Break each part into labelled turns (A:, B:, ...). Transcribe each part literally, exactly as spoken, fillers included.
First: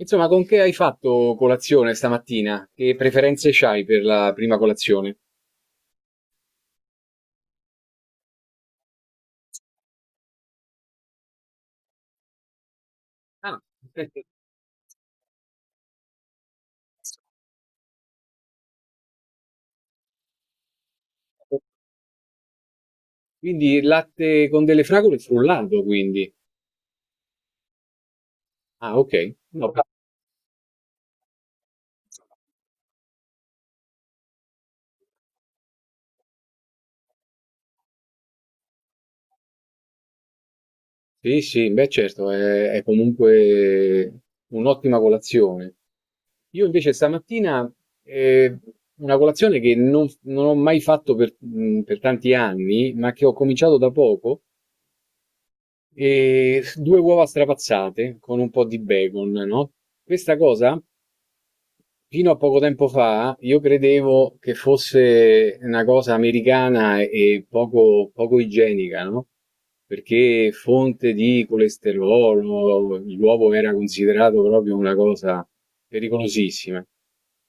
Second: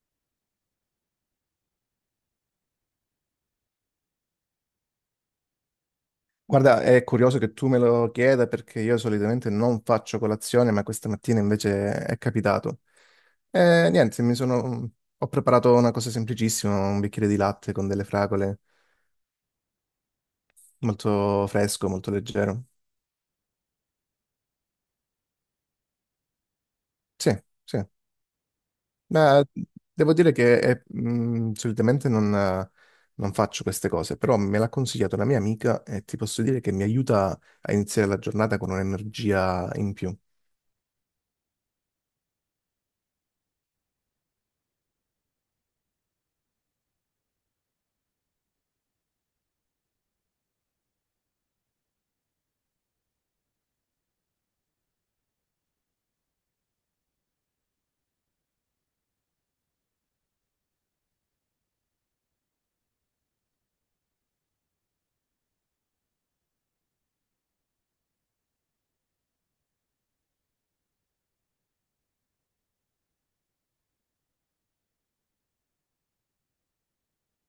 A: Insomma, con che hai fatto colazione stamattina? Che preferenze c'hai per la prima colazione?
B: Guarda, è curioso che tu me lo chieda perché io solitamente non faccio colazione, ma questa mattina invece è capitato.
A: Ah,
B: E niente,
A: perfetto.
B: mi sono... ho preparato una cosa semplicissima, un bicchiere di latte con delle fragole, molto fresco, molto leggero.
A: Quindi latte con delle fragole frullato, quindi.
B: Sì, sì.
A: Ah, ok.
B: Ma
A: No,
B: devo dire che è- mh, solitamente non, eh, non faccio queste cose, però me l'ha consigliato una mia amica e ti posso dire che mi aiuta a iniziare la giornata con un'energia in più.
A: sì, sì, beh, certo, è, è comunque un'ottima colazione. Io invece stamattina eh, una colazione che non, non ho mai fatto per, mh, per tanti anni, ma che ho cominciato da poco, e due uova strapazzate con un po' di bacon, no? Questa cosa. Fino a poco tempo fa io credevo che fosse una cosa americana e poco, poco igienica, no? Perché fonte di colesterolo, l'uovo era considerato proprio una cosa pericolosissima.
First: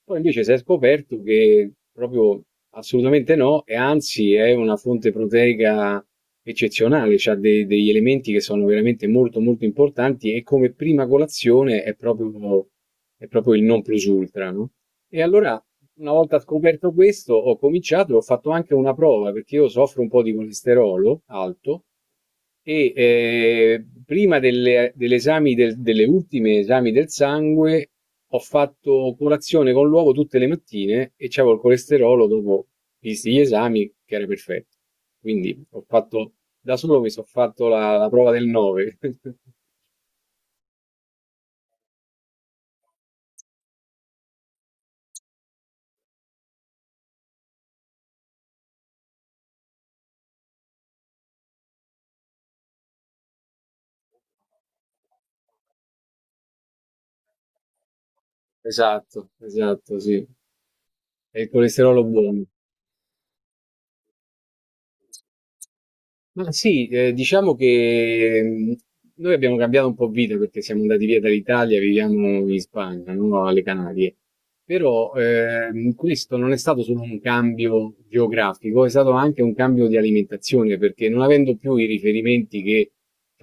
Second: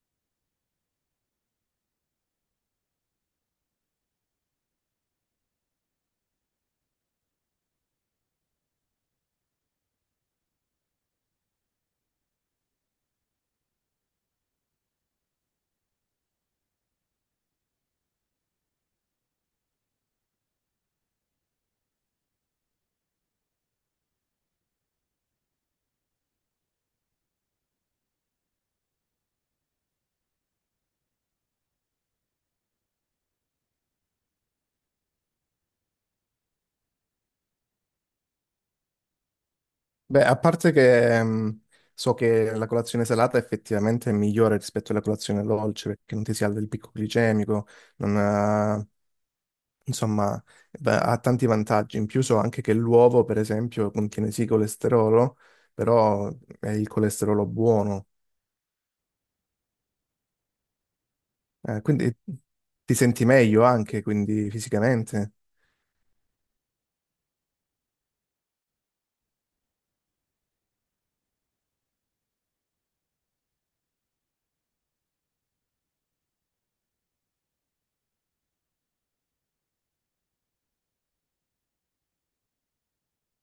A: Poi invece si è scoperto che proprio assolutamente no, e anzi è una fonte proteica eccezionale, ha degli elementi che sono veramente molto molto importanti e come prima colazione è proprio, è proprio il non plus ultra, no? E allora una volta scoperto questo, ho cominciato e ho fatto anche una prova, perché io soffro un po' di colesterolo alto e eh, prima delle, dell'esami del- delle ultime esami del sangue ho fatto colazione con l'uovo tutte le mattine e c'avevo il colesterolo dopo, visti gli esami, che era perfetto. Quindi ho fatto, da solo mi sono fatto la, la prova del nove.
B: Beh, a parte che mh, so che la colazione salata effettivamente è migliore rispetto alla colazione dolce perché non ti si alza il picco glicemico, non ha- insomma, va- ha tanti vantaggi. In più so anche che l'uovo, per esempio, contiene sì colesterolo, però è il colesterolo buono.
A: Esatto, esatto, sì. È il
B: Eh,
A: colesterolo
B: quindi
A: buono.
B: ti senti meglio anche, quindi fisicamente.
A: Ma sì, eh, diciamo che mh, noi abbiamo cambiato un po' vita perché siamo andati via dall'Italia, viviamo in Spagna, no? Alle Canarie. Però, ehm, questo non è stato solo un cambio geografico, è stato anche un cambio di alimentazione, perché non avendo più i riferimenti che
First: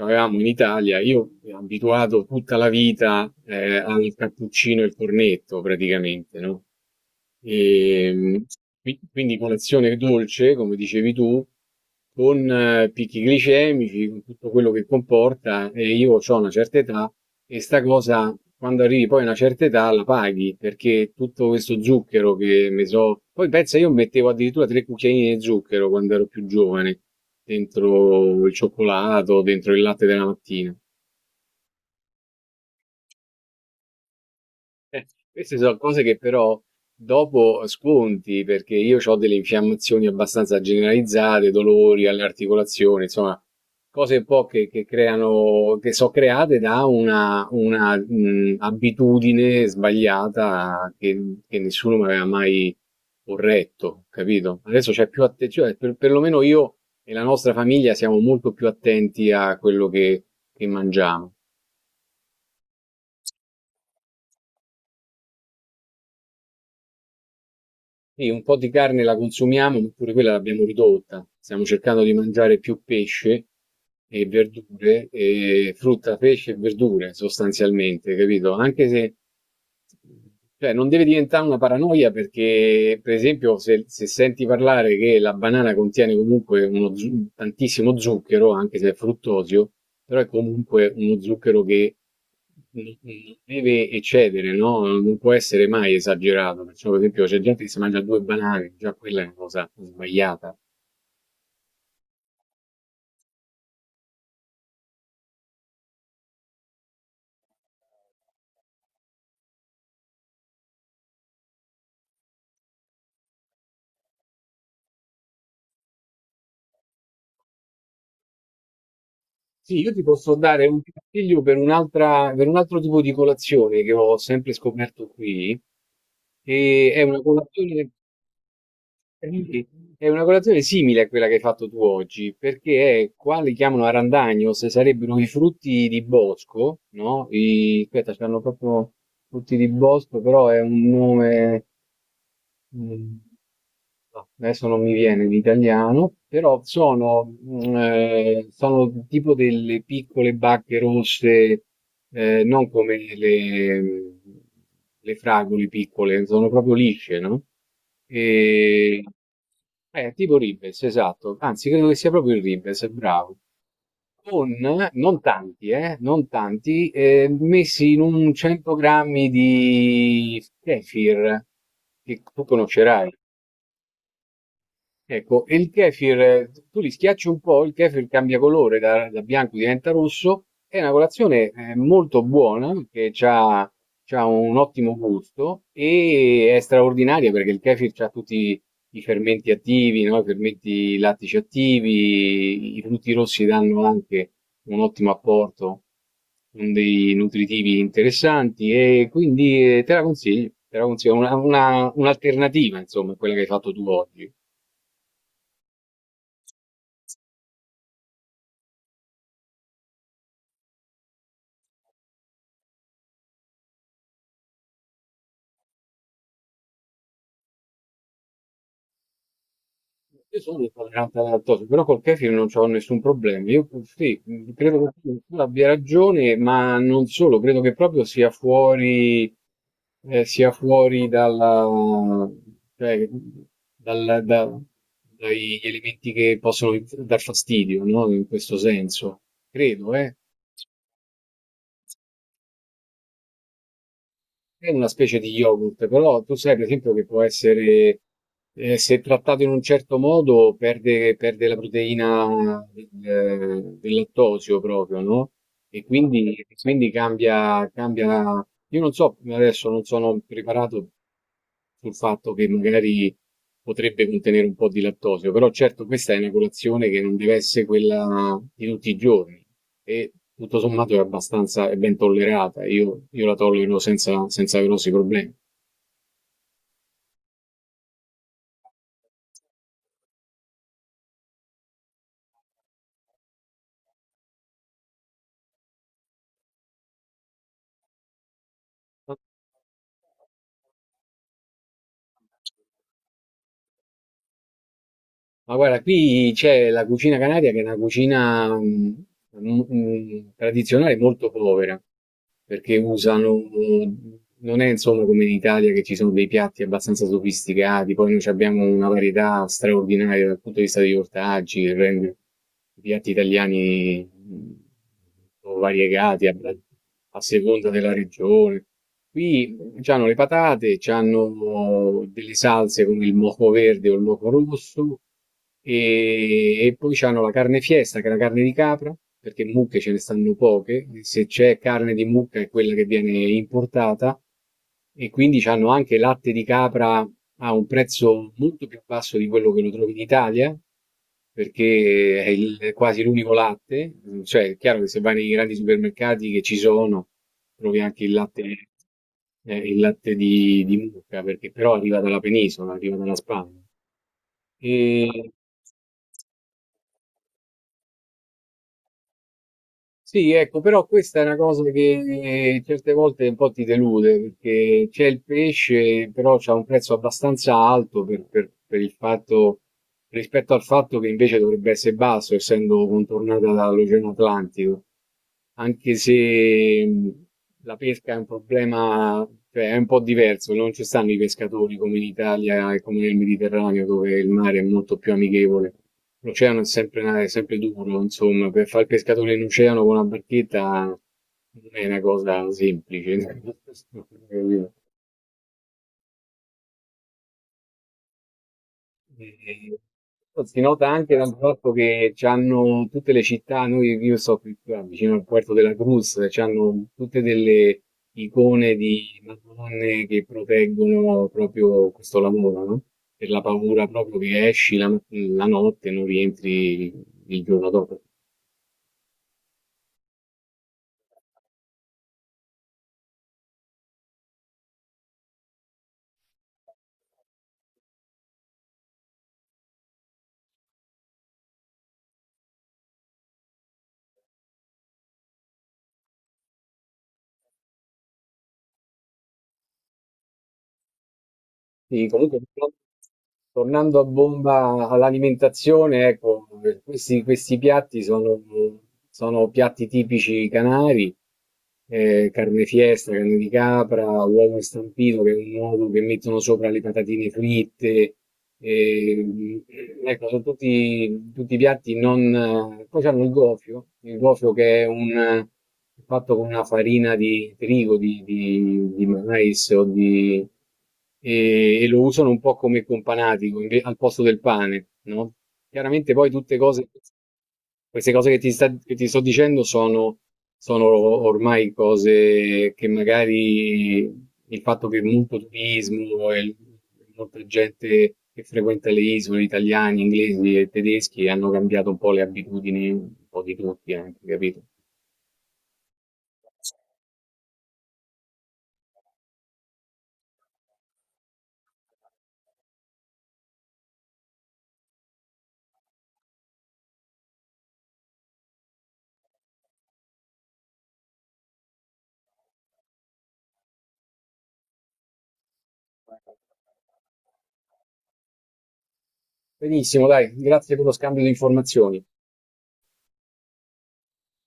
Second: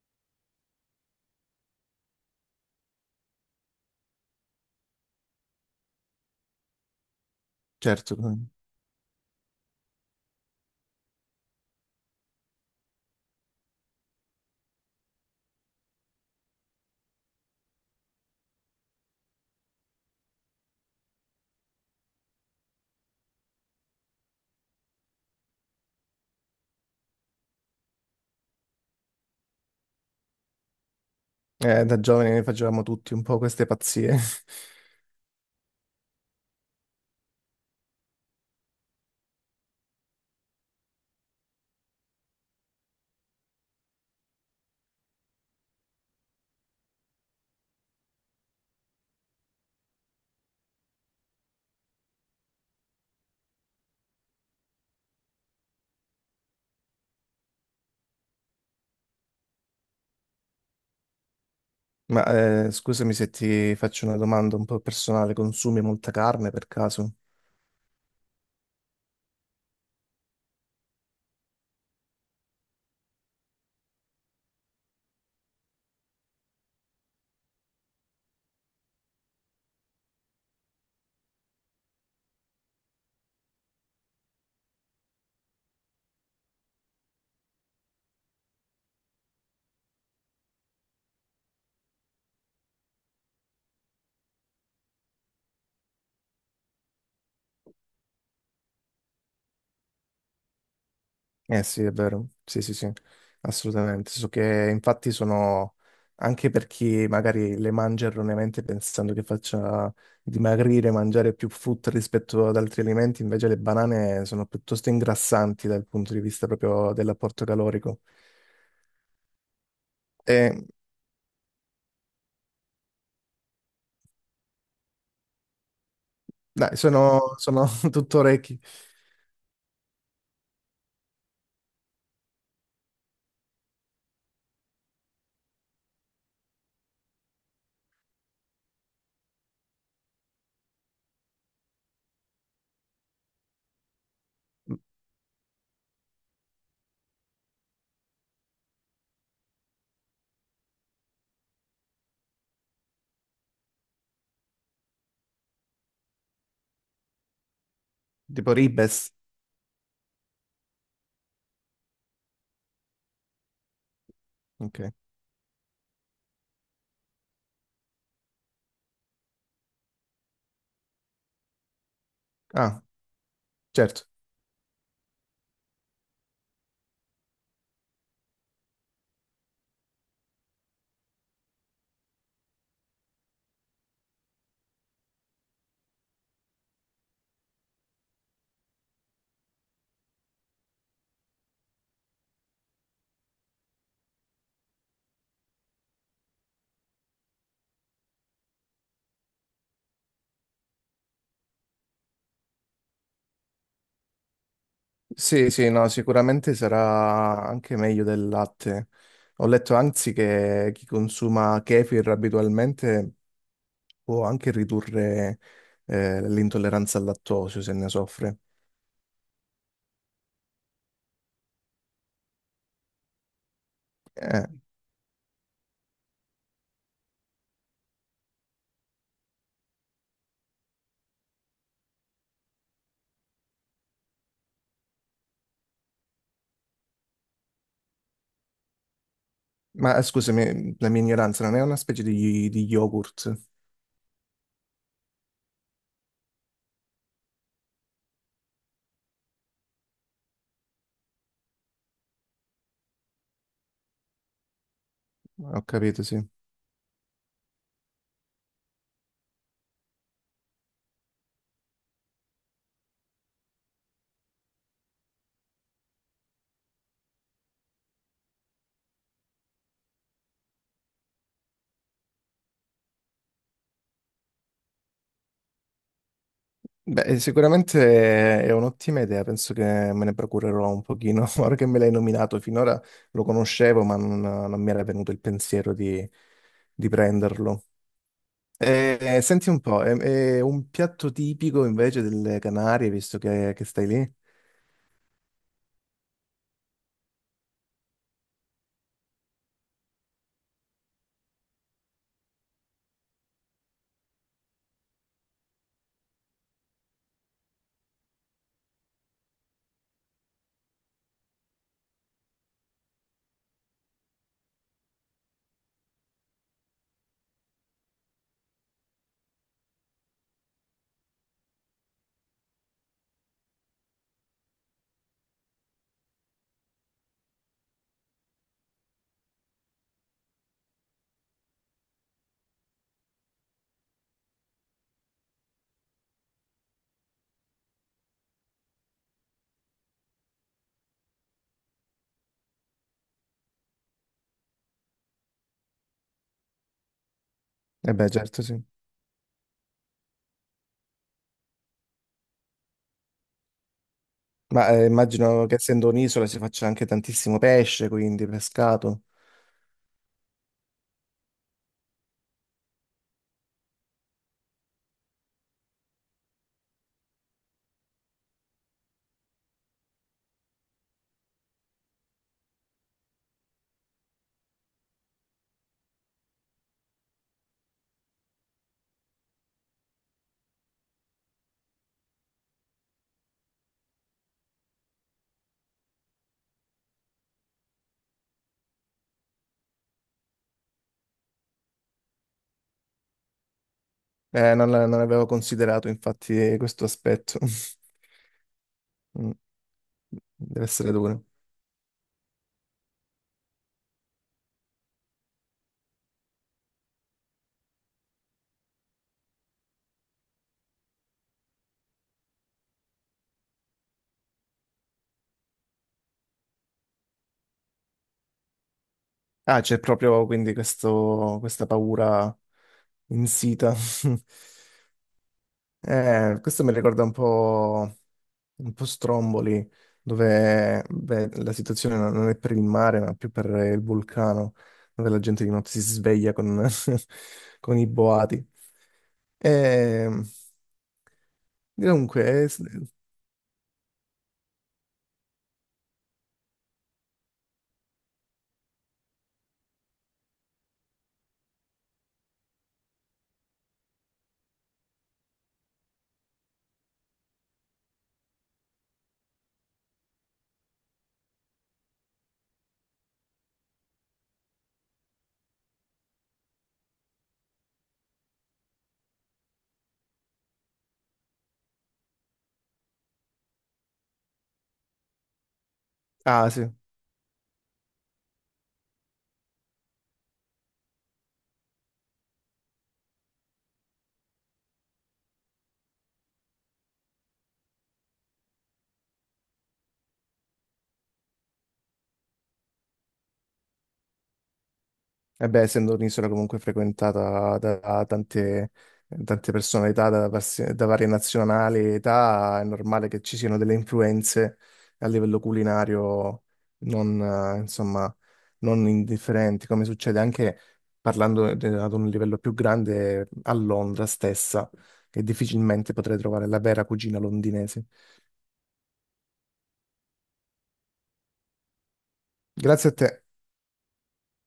A: avevamo in Italia, io mi ero abituato tutta la vita, eh, al cappuccino e al cornetto praticamente, no?
B: Certo,
A: E, qui- quindi colazione dolce, come dicevi tu, con eh, picchi glicemici, con tutto quello che comporta, e io ho una certa età, e sta cosa, quando arrivi poi a una certa età, la paghi, perché tutto questo zucchero che mi so... Poi pensa, io mettevo addirittura tre cucchiaini di zucchero quando ero più giovane, dentro il cioccolato, dentro il latte della mattina.
B: eh, da giovani ne facevamo tutti un po' queste pazzie.
A: Eh, queste sono cose che però dopo sconti, perché io ho delle infiammazioni abbastanza generalizzate, dolori alle articolazioni, insomma, cose un po' che, che creano, che sono create da una, una, mh, abitudine sbagliata che, che nessuno mi aveva mai corretto, capito? Adesso c'è più attenzione, per, perlomeno io e la nostra famiglia siamo molto più attenti a quello che che mangiamo.
B: Ma eh, scusami se ti faccio una domanda un po' personale, consumi molta carne per caso?
A: Sì, un po' di carne la consumiamo, ma pure quella l'abbiamo ridotta. Stiamo cercando di mangiare più pesce e verdure, e frutta, pesce e verdure sostanzialmente, capito? Anche se, cioè, non deve diventare una paranoia perché, per esempio, se, se senti parlare che la banana contiene comunque uno zu- tantissimo zucchero, anche se è fruttosio, però è comunque uno zucchero che non non deve eccedere, no? Non può essere mai esagerato. Perciò, per esempio, c'è gente che si mangia due banane, già quella è una cosa sbagliata.
B: Eh sì, è vero, sì sì sì, assolutamente. So che infatti sono, anche per chi magari le mangia erroneamente pensando che faccia dimagrire, mangiare più frutta rispetto ad altri alimenti, invece le banane sono piuttosto ingrassanti dal punto di vista proprio dell'apporto calorico.
A: Sì, io ti posso
B: E,
A: dare un consiglio per un'altra, per un altro tipo di colazione che ho sempre scoperto qui,
B: dai,
A: e è una
B: sono, sono
A: colazione,
B: tutto orecchi,
A: è una colazione simile a quella che hai fatto tu oggi, perché è qua li chiamano arandagno, se sarebbero i frutti di bosco, no? I, aspetta, c'hanno proprio frutti di bosco, però è un nome. Mhmm, no, adesso non mi viene l'italiano, però sono, mhmm, ehm, sono tipo delle piccole bacche rosse, ehm, non come le mhmm, le fragole piccole, sono proprio lisce, no,
B: tipo
A: ehm
B: ribes.
A: eh, tipo ribes, esatto, anzi credo che sia proprio il ribes, bravo. Con
B: Ok.
A: non tanti, eh, non tanti, ehm, messi in un cento grammi di kefir, che tu
B: Ah,
A: conoscerai.
B: certo.
A: Ecco, e il kefir, eh, tu li schiacci un po', il kefir cambia colore, da, da bianco diventa rosso. È una colazione eh, molto buona, che ha un ottimo gusto e è straordinaria perché il kefir ha tutti i fermenti attivi, no? I fermenti lattici attivi, i frutti rossi danno anche un ottimo apporto, con dei nutritivi interessanti e quindi eh, te la consiglio, te la consiglio, una- una- un'alternativa, insomma, a quella che hai fatto tu oggi.
B: Sì, sì, no, sicuramente sarà anche meglio del latte. Ho letto anzi che chi consuma kefir abitualmente può anche ridurre eh, l'intolleranza al lattosio se ne soffre.
A: Io sono intollerante alla lattosio, però col kefir non ho nessun problema. Io sì,
B: Eh,
A: credo che tu tu abbia ragione, ma non solo, credo che proprio sia fuori, eh, sia fuori dalla, cioè, dal- da- dagli elementi che possono dar fastidio, no? In questo senso, credo,
B: ma eh,
A: eh.
B: scusami, la mia ignoranza, non è una specie di, di yogurt?
A: È una specie di yogurt, però tu sai per esempio che può essere, eh, se trattato in un certo modo, perde, perde la proteina del, del lattosio proprio, no?
B: Ho
A: E
B: capito, sì.
A: quindi, quindi cambia, cambia. Io non so, adesso non sono preparato sul fatto che magari potrebbe contenere un po' di lattosio, però certo questa è una colazione che non deve essere quella di tutti i giorni e tutto sommato è abbastanza, è ben tollerata, io, io la tollero senza, senza grossi problemi.
B: Beh, sicuramente è un'ottima idea, penso che me ne procurerò un pochino. Ora che me l'hai nominato, finora lo conoscevo, ma non, non mi era venuto il pensiero di di prenderlo. Eh, senti un po', è, è un piatto tipico invece delle Canarie, visto che, che stai lì?
A: Ma guarda, qui c'è la cucina canaria che è una cucina mm, mm, tradizionale molto povera, perché usano, eh, non è insomma come in Italia che ci sono dei piatti abbastanza sofisticati, poi noi ci abbiamo una varietà straordinaria dal punto di vista degli ortaggi, che rende i piatti italiani mh, sono variegati a, a seconda della regione. Qui hanno le patate, hanno delle salse come il moco verde o il moco rosso, e, e poi c'hanno la carne fiesta, che è la carne di capra, perché mucche ce ne stanno poche, se c'è carne di mucca è quella che viene importata, e quindi c'hanno anche latte di capra a un prezzo molto più basso di quello che lo trovi in Italia, perché è, il- è quasi l'unico latte, cioè è chiaro che se vai nei grandi supermercati che ci sono, trovi
B: Eh
A: anche
B: beh,
A: il latte,
B: certo, sì.
A: eh, il latte di, di mucca, perché però arriva dalla penisola, arriva dalla Spagna.
B: Ma eh,
A: E,
B: immagino che essendo un'isola si faccia anche tantissimo pesce, quindi pescato.
A: Sì, ecco, però questa è una cosa che eh, certe volte un po' ti delude, perché c'è il pesce, però c'ha un prezzo abbastanza alto per, per- per il fatto, rispetto al fatto che invece dovrebbe essere basso, essendo contornata dall'Oceano Atlantico anche se mh, la pesca è un problema, cioè è un po' diverso, non ci stanno i pescatori come in Italia e come nel Mediterraneo, dove il mare è molto più amichevole. L'oceano è sempre, è sempre duro, insomma, per fare il pescatore in oceano con una barchetta non è una cosa semplice.
B: Eh, non,
A: Capito?
B: non avevo considerato infatti questo aspetto. Mm,
A: Ehm, si
B: deve
A: nota
B: essere
A: anche
B: duro.
A: dal fatto che c'hanno tutte le città, noi io sto qui qua vicino al Puerto de la Cruz, c'hanno tutte delle icone di Madonne che proteggono proprio questo lavoro, no? Per la paura proprio che esci la, la notte e non rientri il giorno dopo.
B: Ah, c'è proprio quindi questo- questa paura insita. Eh, questo mi ricorda un po', un po' Stromboli, dove beh, la situazione non non è per il mare, ma più per il vulcano, dove la gente di notte si sveglia con, con i boati. E,
A: Sì,
B: comunque,
A: comunque
B: eh, s-
A: tornando a bomba all'alimentazione, ecco, questi, questi piatti sono, sono piatti tipici canari, eh, carne fiesta, carne di capra, uovo stampito, che è un uovo che mettono sopra le patatine fritte, eh, ecco, sono tutti, tutti piatti non... Poi hanno il gofio, il gofio che è un fatto con una farina di trigo, di, di- di mais o di, e, e lo usano un po' come companatico inve- al posto del pane, no? Chiaramente poi
B: ah
A: tutte
B: sì.
A: cose, queste cose che ti, sta- che ti sto dicendo sono, sono ormai cose che magari il fatto che molto turismo e l- molta gente che frequenta le isole, italiani, inglesi e tedeschi, hanno cambiato un po' le abitudini, un po' di tutti anche, capito?
B: E beh, essendo un'isola comunque frequentata da, da tante, tante personalità da, pers- da varie nazionali e età, è normale che ci siano delle influenze a livello culinario non, eh, insomma, non indifferenti, come succede anche parlando de- ad un livello più grande a Londra stessa, che difficilmente potrei trovare la vera cucina londinese.
A: Benissimo, dai, grazie per lo scambio di informazioni.
B: Grazie a te.